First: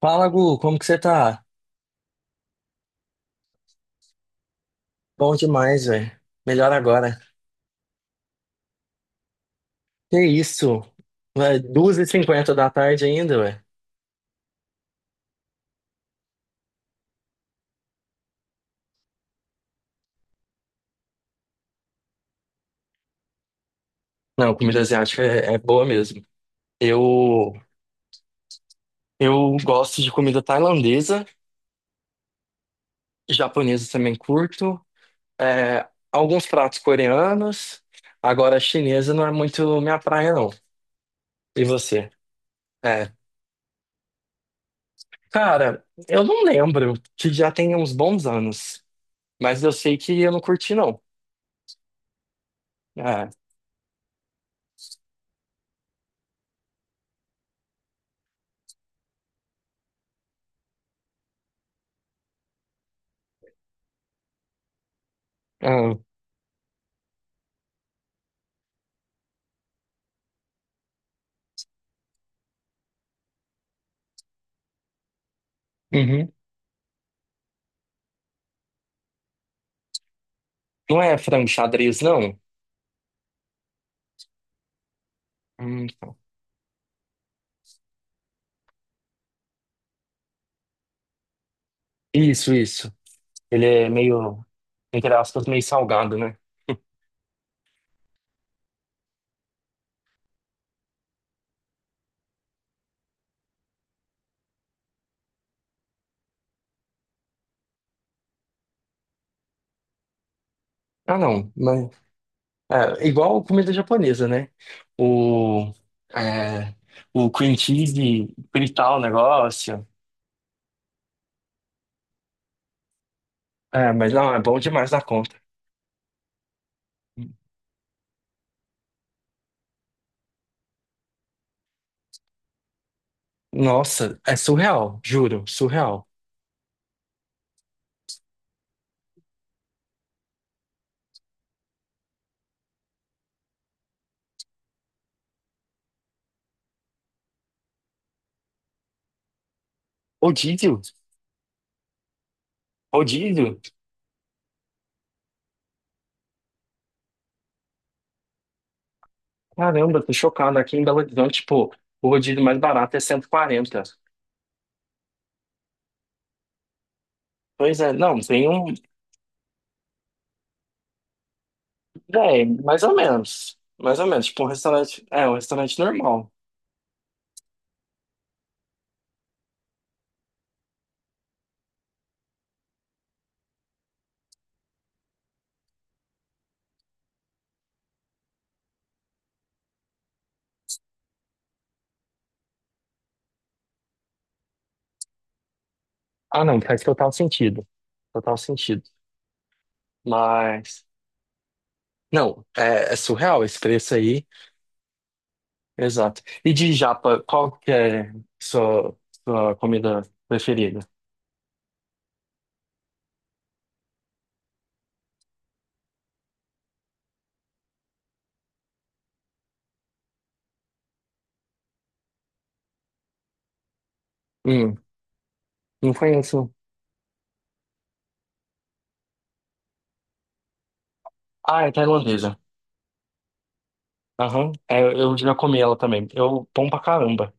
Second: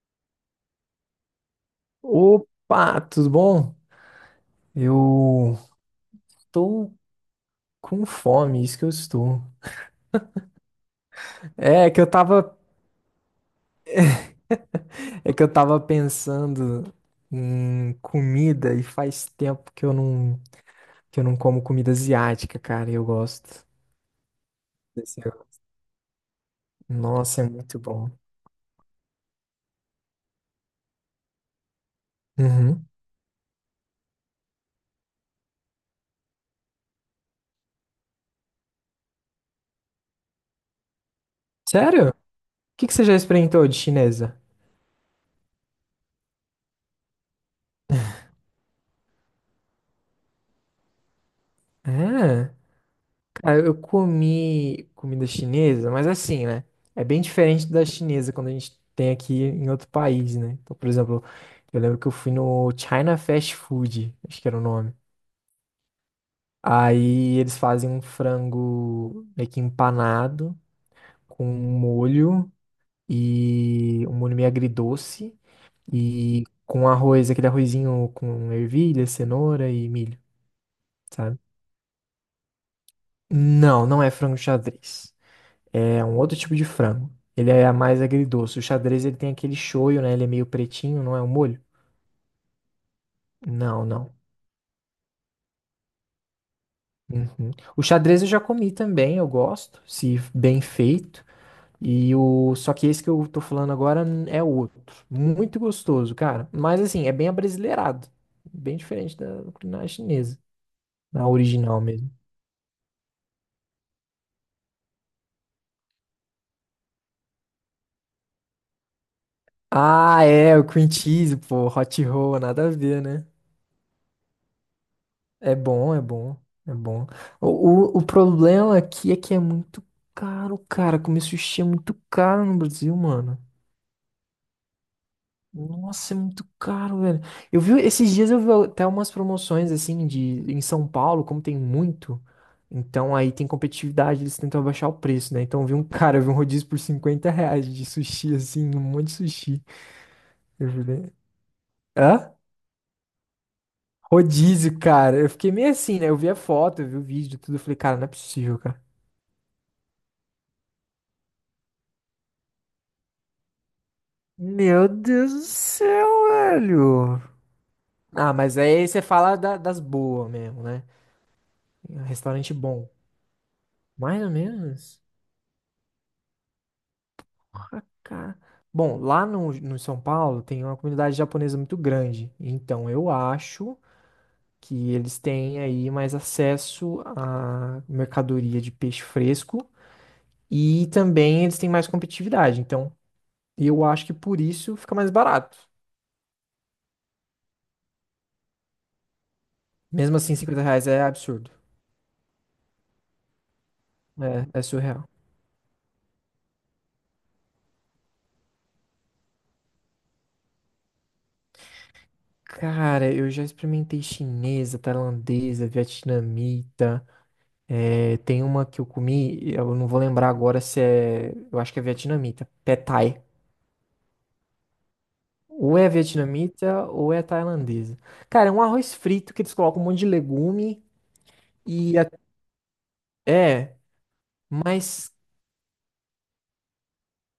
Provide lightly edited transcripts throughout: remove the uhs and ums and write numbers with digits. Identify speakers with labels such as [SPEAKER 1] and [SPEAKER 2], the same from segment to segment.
[SPEAKER 1] Fala, Gu, como que você tá?
[SPEAKER 2] Opa, tudo bom?
[SPEAKER 1] Bom
[SPEAKER 2] Eu
[SPEAKER 1] demais, velho. Melhor
[SPEAKER 2] tô
[SPEAKER 1] agora.
[SPEAKER 2] com fome, isso que eu estou.
[SPEAKER 1] Que isso? Vai,
[SPEAKER 2] É que eu
[SPEAKER 1] 2 e 50
[SPEAKER 2] tava,
[SPEAKER 1] da tarde ainda, velho.
[SPEAKER 2] é que eu tava pensando em comida e faz tempo que eu não como comida asiática, cara, e eu gosto.
[SPEAKER 1] Não, comida
[SPEAKER 2] Desse-
[SPEAKER 1] asiática é boa mesmo.
[SPEAKER 2] Nossa, é
[SPEAKER 1] Eu,
[SPEAKER 2] muito bom.
[SPEAKER 1] eu gosto de comida tailandesa,
[SPEAKER 2] Uhum.
[SPEAKER 1] japonesa também curto, alguns pratos coreanos. Agora, chinesa não é muito minha praia, não. E
[SPEAKER 2] Sério?
[SPEAKER 1] você?
[SPEAKER 2] O que você
[SPEAKER 1] É.
[SPEAKER 2] já experimentou de chinesa?
[SPEAKER 1] Cara, eu não lembro, que já tem uns bons anos, mas eu sei que eu não curti, não.
[SPEAKER 2] É.
[SPEAKER 1] É.
[SPEAKER 2] Cara, eu comi comida chinesa, mas assim, né? É bem diferente da chinesa quando a gente tem aqui em outro país, né? Então, por exemplo, eu lembro que eu fui no China Fast Food, acho que era o nome.
[SPEAKER 1] Ah,
[SPEAKER 2] Aí eles fazem um frango meio que empanado com um molho e um molho meio agridoce
[SPEAKER 1] uhum.
[SPEAKER 2] e com arroz, aquele arrozinho com ervilha, cenoura e milho,
[SPEAKER 1] Não é
[SPEAKER 2] sabe?
[SPEAKER 1] frango xadrez, não?
[SPEAKER 2] Não, não é frango xadrez. É
[SPEAKER 1] Tá.
[SPEAKER 2] um outro tipo de frango. Ele é mais agridoce. O xadrez ele tem aquele shoyu, né? Ele é meio pretinho, não é um molho?
[SPEAKER 1] Isso, isso. Ele
[SPEAKER 2] Não,
[SPEAKER 1] é
[SPEAKER 2] não.
[SPEAKER 1] meio, entre aspas, meio salgado, né?
[SPEAKER 2] Uhum. O xadrez eu já comi também, eu gosto, se bem feito. E o só que esse que eu tô falando agora é outro, muito gostoso, cara. Mas assim, é bem abrasileirado, bem diferente da culinária chinesa,
[SPEAKER 1] Ah,
[SPEAKER 2] na
[SPEAKER 1] não.
[SPEAKER 2] original
[SPEAKER 1] Mas,
[SPEAKER 2] mesmo.
[SPEAKER 1] igual comida japonesa, né? O, é, o cream cheese, fritar o negócio.
[SPEAKER 2] Ah, é, o cream cheese, pô, hot roll, nada a ver, né?
[SPEAKER 1] É, mas não, é bom demais da conta.
[SPEAKER 2] É bom, é bom, é bom. O problema aqui é que é muito caro, cara. Comer sushi é muito caro no Brasil, mano.
[SPEAKER 1] Nossa, é surreal, juro, surreal.
[SPEAKER 2] Nossa, é muito caro, velho. Eu vi, esses dias eu vi até umas promoções, assim, de, em São Paulo, como tem muito. Então aí tem competitividade, eles tentam abaixar o preço, né? Então eu vi um cara, eu vi um rodízio por R$ 50 de sushi, assim, um monte de sushi. Eu
[SPEAKER 1] Rodízio?
[SPEAKER 2] falei, hã?
[SPEAKER 1] Rodízio?
[SPEAKER 2] Rodízio, cara. Eu fiquei meio assim, né? Eu vi a foto, eu vi o vídeo, tudo. Eu falei, cara, não é possível, cara.
[SPEAKER 1] Caramba, tô chocado. Aqui em Belo Horizonte, tipo, o rodízio mais barato é 140.
[SPEAKER 2] Meu Deus do céu, velho.
[SPEAKER 1] Pois é, não,
[SPEAKER 2] Ah,
[SPEAKER 1] tem
[SPEAKER 2] mas
[SPEAKER 1] um.
[SPEAKER 2] aí você fala das boas mesmo, né?
[SPEAKER 1] Véi,
[SPEAKER 2] Restaurante
[SPEAKER 1] mais
[SPEAKER 2] bom.
[SPEAKER 1] ou menos. Mais ou
[SPEAKER 2] Mais
[SPEAKER 1] menos.
[SPEAKER 2] ou
[SPEAKER 1] Tipo, um
[SPEAKER 2] menos.
[SPEAKER 1] restaurante. É, um restaurante normal.
[SPEAKER 2] Ah, cara. Bom, lá no São Paulo tem uma comunidade japonesa muito grande. Então eu acho que eles têm aí mais acesso à mercadoria de peixe fresco e também eles têm mais competitividade. Então eu acho que por isso fica mais barato.
[SPEAKER 1] Ah, não, faz total sentido. Total sentido.
[SPEAKER 2] Mesmo assim, 50
[SPEAKER 1] Mas.
[SPEAKER 2] reais é absurdo.
[SPEAKER 1] Não, é surreal esse preço aí.
[SPEAKER 2] É, é surreal.
[SPEAKER 1] Exato. E de japa, qual que é sua, sua comida preferida?
[SPEAKER 2] Cara, eu já experimentei chinesa, tailandesa, vietnamita. É, tem uma que eu comi, eu não vou lembrar agora se é. Eu acho que é vietnamita. Pad Thai.
[SPEAKER 1] Hum,
[SPEAKER 2] Ou é
[SPEAKER 1] não conheço.
[SPEAKER 2] vietnamita ou é tailandesa. Cara, é um arroz frito que eles colocam um monte de legume
[SPEAKER 1] Ah, é
[SPEAKER 2] e. a-
[SPEAKER 1] tailandesa.
[SPEAKER 2] É,
[SPEAKER 1] Aham. É,
[SPEAKER 2] mas
[SPEAKER 1] eu já comi ela também. Bom pra caramba.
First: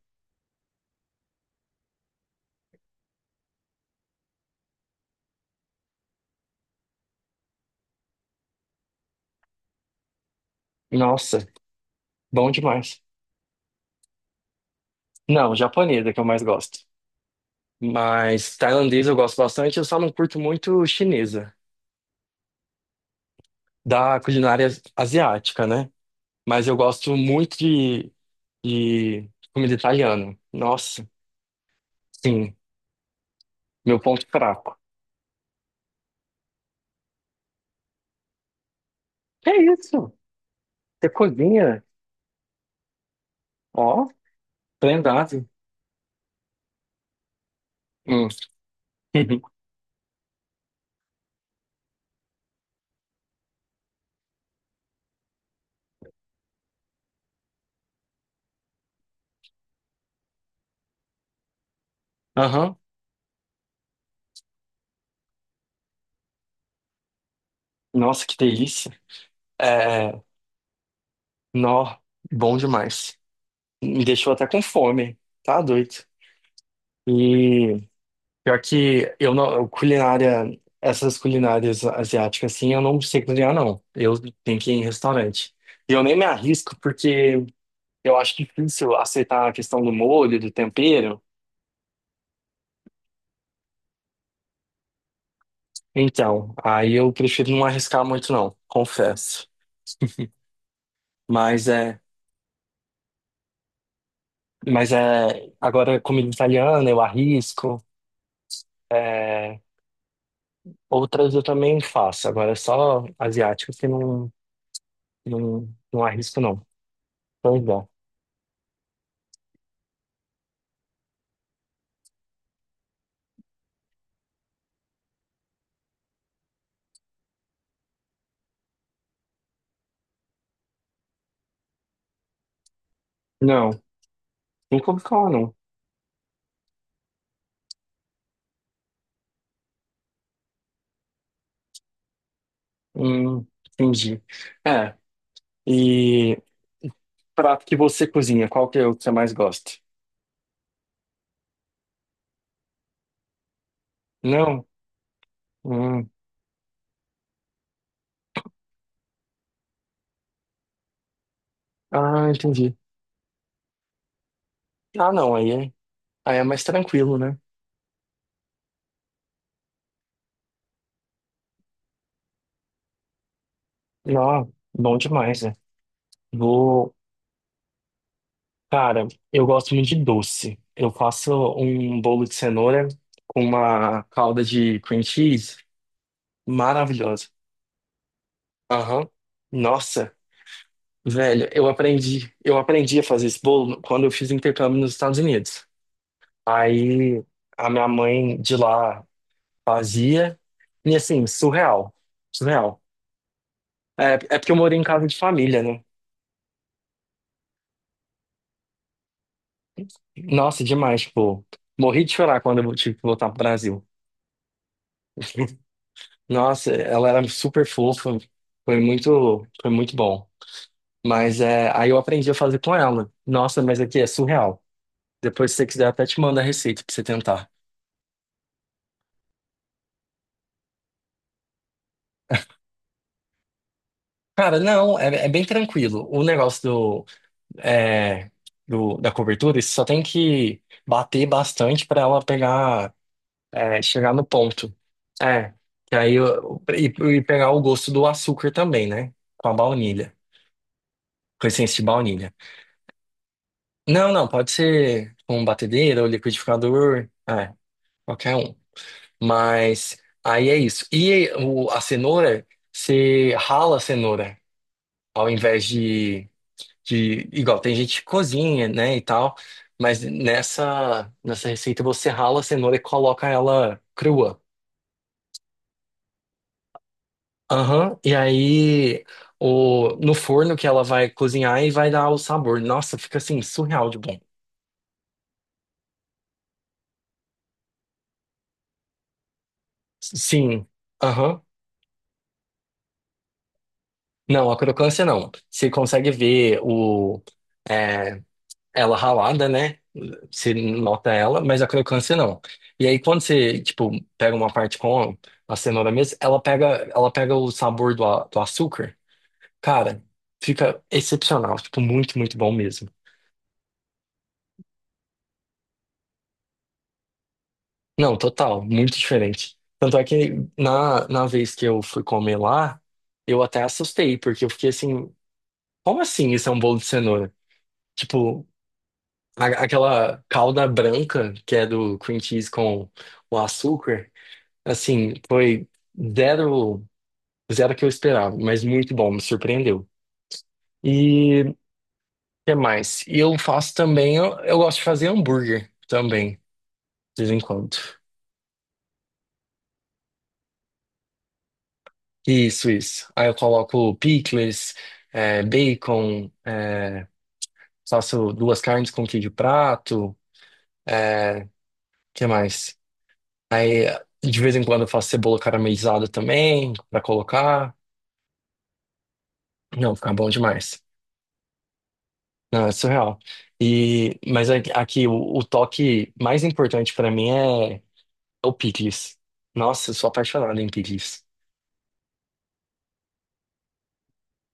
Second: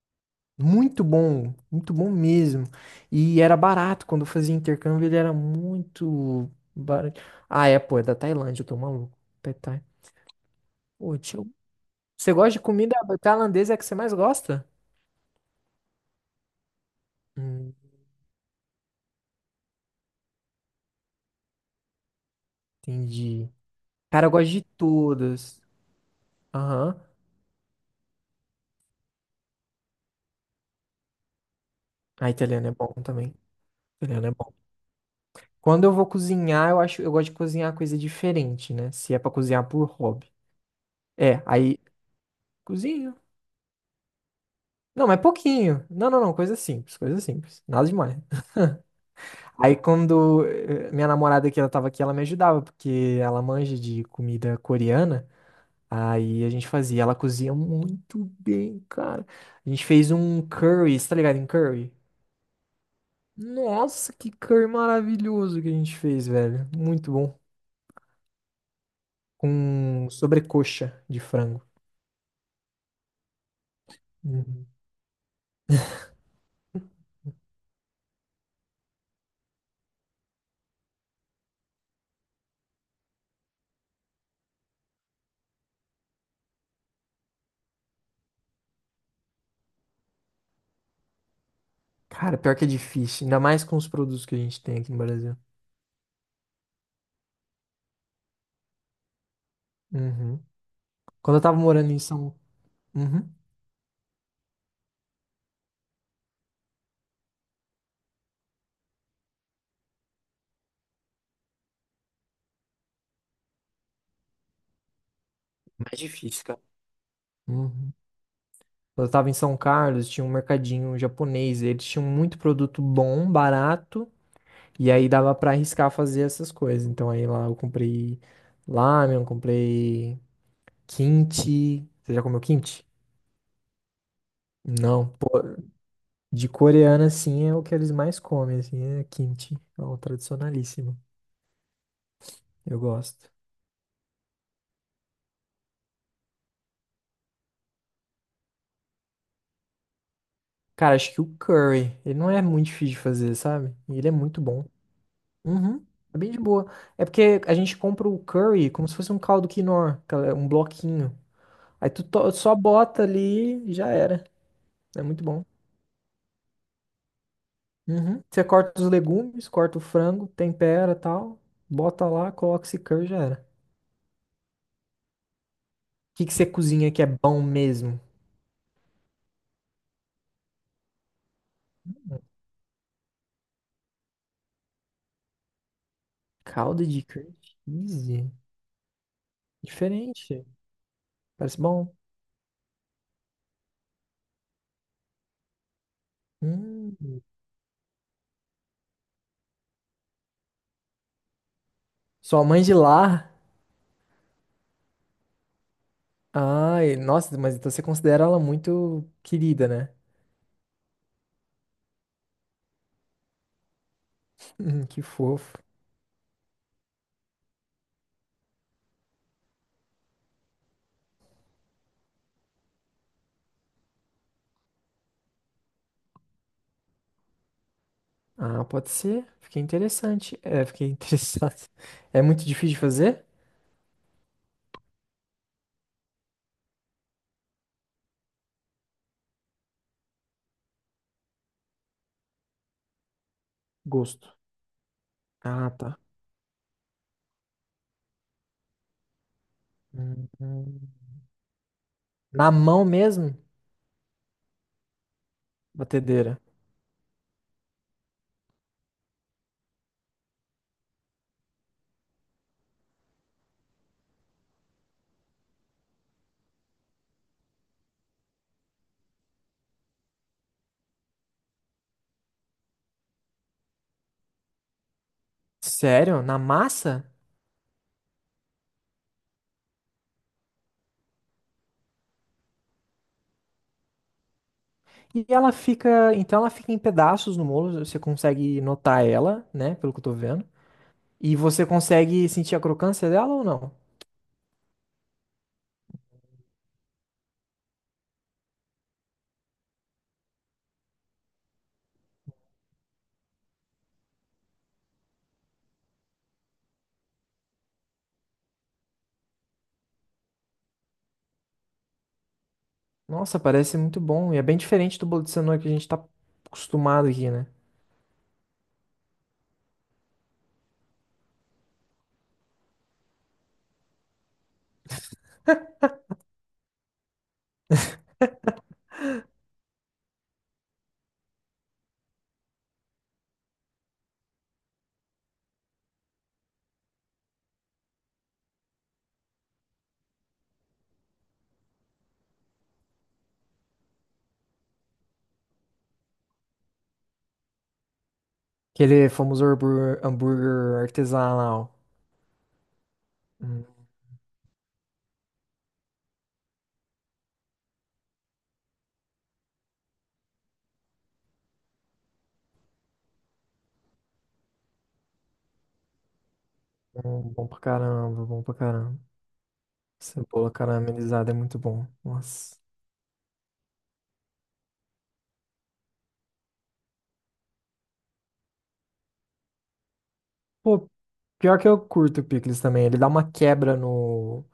[SPEAKER 2] muito bom. Muito bom mesmo. E era barato. Quando eu fazia intercâmbio, ele era muito barato. Ah, é, pô, é da Tailândia, eu tô maluco. Pad Thai. Pô, tinha
[SPEAKER 1] Nossa,
[SPEAKER 2] Você
[SPEAKER 1] bom
[SPEAKER 2] gosta de comida
[SPEAKER 1] demais.
[SPEAKER 2] tailandesa é a que você mais gosta?
[SPEAKER 1] Não, japonesa que eu mais gosto.
[SPEAKER 2] Hum,
[SPEAKER 1] Mas tailandesa eu gosto bastante, eu só não curto muito chinesa,
[SPEAKER 2] entendi.
[SPEAKER 1] da
[SPEAKER 2] Cara, eu gosto de
[SPEAKER 1] culinária
[SPEAKER 2] todas.
[SPEAKER 1] asiática, né? Mas eu
[SPEAKER 2] Aham.
[SPEAKER 1] gosto muito de comida italiana. Nossa,
[SPEAKER 2] A
[SPEAKER 1] sim,
[SPEAKER 2] italiana é bom também.
[SPEAKER 1] meu ponto
[SPEAKER 2] Italiana é bom.
[SPEAKER 1] fraco.
[SPEAKER 2] Quando eu vou cozinhar, eu acho, eu gosto de cozinhar coisa diferente, né? Se é pra
[SPEAKER 1] Que
[SPEAKER 2] cozinhar por
[SPEAKER 1] isso?
[SPEAKER 2] hobby.
[SPEAKER 1] Você
[SPEAKER 2] É, aí
[SPEAKER 1] cozinha?
[SPEAKER 2] cozinho.
[SPEAKER 1] Ó,
[SPEAKER 2] Não, mas
[SPEAKER 1] prendado.
[SPEAKER 2] pouquinho. Não, não, não, coisa simples, coisa simples. Nada demais.
[SPEAKER 1] Hum.
[SPEAKER 2] Aí quando minha namorada que ela tava aqui, ela me ajudava, porque ela manja de comida coreana. Aí a gente fazia. Ela cozinha muito bem, cara. A gente fez um curry, você tá ligado em curry?
[SPEAKER 1] Aham.
[SPEAKER 2] Nossa, que curry maravilhoso que a gente fez, velho. Muito bom.
[SPEAKER 1] Nossa, que delícia.
[SPEAKER 2] Com
[SPEAKER 1] É,
[SPEAKER 2] sobrecoxa de frango.
[SPEAKER 1] nó, bom demais. Me deixou até com
[SPEAKER 2] Uhum.
[SPEAKER 1] fome. Tá doido. E Pior que eu não, culinária, essas culinárias asiáticas assim, eu não sei cozinhar não. Eu tenho que ir em restaurante. E eu nem me arrisco porque eu acho difícil aceitar a questão do molho, do tempero.
[SPEAKER 2] Cara, pior que é difícil. Ainda mais com os produtos que a gente tem aqui no Brasil.
[SPEAKER 1] Então, aí eu prefiro não arriscar muito não, confesso.
[SPEAKER 2] Uhum. Quando eu tava
[SPEAKER 1] Mas
[SPEAKER 2] morando
[SPEAKER 1] é,
[SPEAKER 2] em São... Uhum.
[SPEAKER 1] mas é, agora comida italiana eu arrisco, é, outras eu também faço. Agora é só asiáticas que não, não,
[SPEAKER 2] Mais
[SPEAKER 1] não arrisco
[SPEAKER 2] difícil, cara.
[SPEAKER 1] não. Pois
[SPEAKER 2] Uhum.
[SPEAKER 1] é.
[SPEAKER 2] Quando eu tava em São Carlos, tinha um mercadinho japonês. Eles tinham muito produto bom, barato. E aí dava pra arriscar fazer essas coisas. Então aí lá eu comprei ramen, comprei kimchi. Você já comeu kimchi?
[SPEAKER 1] Não. Nunca ouvi
[SPEAKER 2] Não.
[SPEAKER 1] falar,
[SPEAKER 2] Pô,
[SPEAKER 1] não.
[SPEAKER 2] de coreana, assim, é o que eles mais comem, assim, é kimchi. É o tradicionalíssimo. Eu gosto.
[SPEAKER 1] Hum, entendi. É, e prato que você cozinha, qual que é o que você mais gosta?
[SPEAKER 2] Cara, acho que o curry, ele não é muito difícil de fazer, sabe? E ele é muito bom.
[SPEAKER 1] Não?
[SPEAKER 2] Uhum.
[SPEAKER 1] Hum.
[SPEAKER 2] É bem de boa. É porque a gente compra o curry como se fosse um caldo quinoa, aquela- um bloquinho. Aí
[SPEAKER 1] Ah,
[SPEAKER 2] só
[SPEAKER 1] entendi.
[SPEAKER 2] bota ali e já era. É
[SPEAKER 1] Ah,
[SPEAKER 2] muito
[SPEAKER 1] não,
[SPEAKER 2] bom.
[SPEAKER 1] aí é mais tranquilo, né?
[SPEAKER 2] Uhum. Você corta os legumes, corta o frango, tempera tal, bota lá, coloca esse curry já era.
[SPEAKER 1] Não, bom demais, né?
[SPEAKER 2] O que você cozinha
[SPEAKER 1] Vou.
[SPEAKER 2] que é bom mesmo?
[SPEAKER 1] Cara, eu gosto muito de doce. Eu faço um bolo de cenoura com uma calda de cream cheese
[SPEAKER 2] Calda de
[SPEAKER 1] maravilhosa.
[SPEAKER 2] curry cheese?
[SPEAKER 1] Aham. Nossa,
[SPEAKER 2] Diferente.
[SPEAKER 1] velho,
[SPEAKER 2] Parece
[SPEAKER 1] eu
[SPEAKER 2] bom.
[SPEAKER 1] aprendi, eu aprendi a fazer esse bolo quando eu fiz intercâmbio nos Estados Unidos.
[SPEAKER 2] Hum.
[SPEAKER 1] Aí a minha mãe de lá fazia. E assim, surreal.
[SPEAKER 2] Sua mãe de
[SPEAKER 1] Surreal.
[SPEAKER 2] lá?
[SPEAKER 1] É porque eu morei em casa de família, né?
[SPEAKER 2] Ai, nossa, mas então você considera ela muito querida, né?
[SPEAKER 1] Nossa, demais, tipo, morri de chorar quando eu tive que voltar pro Brasil.
[SPEAKER 2] Que fofo.
[SPEAKER 1] Nossa, ela era super fofa. Foi muito bom. Mas é, aí eu aprendi a fazer com ela. Nossa, mas aqui é surreal. Depois, se você quiser, até te mando a receita pra você tentar.
[SPEAKER 2] Ah, pode ser. Fiquei interessante. É, fiquei interessado. É muito difícil de fazer?
[SPEAKER 1] Cara, não, é bem tranquilo. O negócio é, da cobertura, você só tem que bater bastante para ela pegar, chegar no
[SPEAKER 2] Gosto.
[SPEAKER 1] ponto. É,
[SPEAKER 2] Ah,
[SPEAKER 1] e
[SPEAKER 2] tá.
[SPEAKER 1] aí e pegar o gosto do açúcar também, né? Com a baunilha,
[SPEAKER 2] Hum, hum.
[SPEAKER 1] com a essência de baunilha.
[SPEAKER 2] Na mão mesmo?
[SPEAKER 1] Não, não, pode ser com batedeira ou
[SPEAKER 2] Batedeira.
[SPEAKER 1] liquidificador, qualquer um. Mas aí é isso. E a cenoura, você rala a cenoura ao invés de igual tem gente que cozinha, né, e tal, mas nessa receita você rala a cenoura e coloca ela crua.
[SPEAKER 2] Sério? Na massa?
[SPEAKER 1] Aham, e aí o no forno que ela vai cozinhar e vai dar o sabor. Nossa, fica assim surreal de bom.
[SPEAKER 2] E ela fica, então ela fica em pedaços no bolo, você consegue notar ela, né, pelo que eu tô vendo.
[SPEAKER 1] Sim.
[SPEAKER 2] E
[SPEAKER 1] Aham.
[SPEAKER 2] você consegue sentir a crocância dela ou não?
[SPEAKER 1] Não, a crocância não. Você consegue ver é, ela ralada, né? Você nota ela, mas a crocância não. E aí quando você, tipo, pega uma parte com a cenoura mesmo, ela pega o sabor do açúcar. Cara, fica excepcional, tipo, muito, muito bom mesmo.
[SPEAKER 2] Nossa, parece muito bom e é bem diferente do bolo de cenoura que a gente tá acostumado aqui, né?
[SPEAKER 1] Não, total, muito diferente. Tanto é que na vez que eu fui comer lá, eu até assustei, porque eu fiquei assim, como assim isso é um bolo de cenoura? Tipo, aquela calda branca que é do cream cheese com o açúcar, assim, foi zero, zero que eu esperava, mas muito bom, me surpreendeu. E o que mais? E eu faço também, eu gosto de fazer hambúrguer também, de vez em quando.
[SPEAKER 2] Aquele famoso hambúrguer, hambúrguer artesanal.
[SPEAKER 1] Isso, isso. Aí eu
[SPEAKER 2] Hum,
[SPEAKER 1] coloco picles, bacon, faço duas carnes com queijo prato, é, que mais? Aí, de vez em quando, eu faço cebola caramelizada também, pra
[SPEAKER 2] bom, bom pra
[SPEAKER 1] colocar.
[SPEAKER 2] caramba, bom pra caramba.
[SPEAKER 1] Não, fica bom
[SPEAKER 2] Cebola
[SPEAKER 1] demais.
[SPEAKER 2] caramelizada é muito bom. Nossa.
[SPEAKER 1] Não, é surreal. E, mas aqui, o toque mais importante pra mim é o picles. Nossa, eu sou apaixonado em
[SPEAKER 2] Pô,
[SPEAKER 1] picles.
[SPEAKER 2] pior que eu curto o picles também, ele dá uma quebra no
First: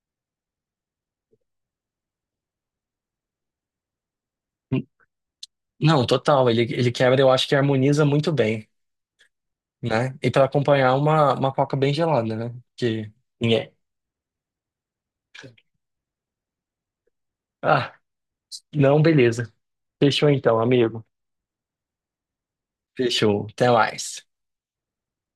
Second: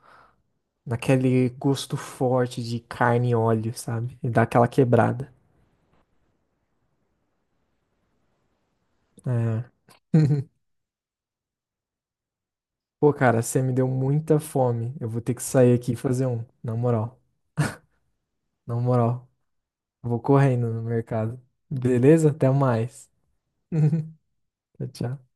[SPEAKER 2] Naquele gosto forte de carne e óleo, sabe? E dá aquela
[SPEAKER 1] N-
[SPEAKER 2] quebrada.
[SPEAKER 1] Não, total. Ele quebra, eu acho que harmoniza muito bem,
[SPEAKER 2] É.
[SPEAKER 1] né? E pra acompanhar uma coca bem gelada, né? Que
[SPEAKER 2] Pô, cara, você
[SPEAKER 1] ninguém.
[SPEAKER 2] me deu muita fome. Eu vou ter que sair aqui e fazer um. Na moral,
[SPEAKER 1] Ah,
[SPEAKER 2] na
[SPEAKER 1] não,
[SPEAKER 2] moral.
[SPEAKER 1] beleza.
[SPEAKER 2] Vou
[SPEAKER 1] Fechou então,
[SPEAKER 2] correndo no
[SPEAKER 1] amigo.
[SPEAKER 2] mercado. Beleza? Até mais.
[SPEAKER 1] Fechou. Até mais.
[SPEAKER 2] Tchau, tchau.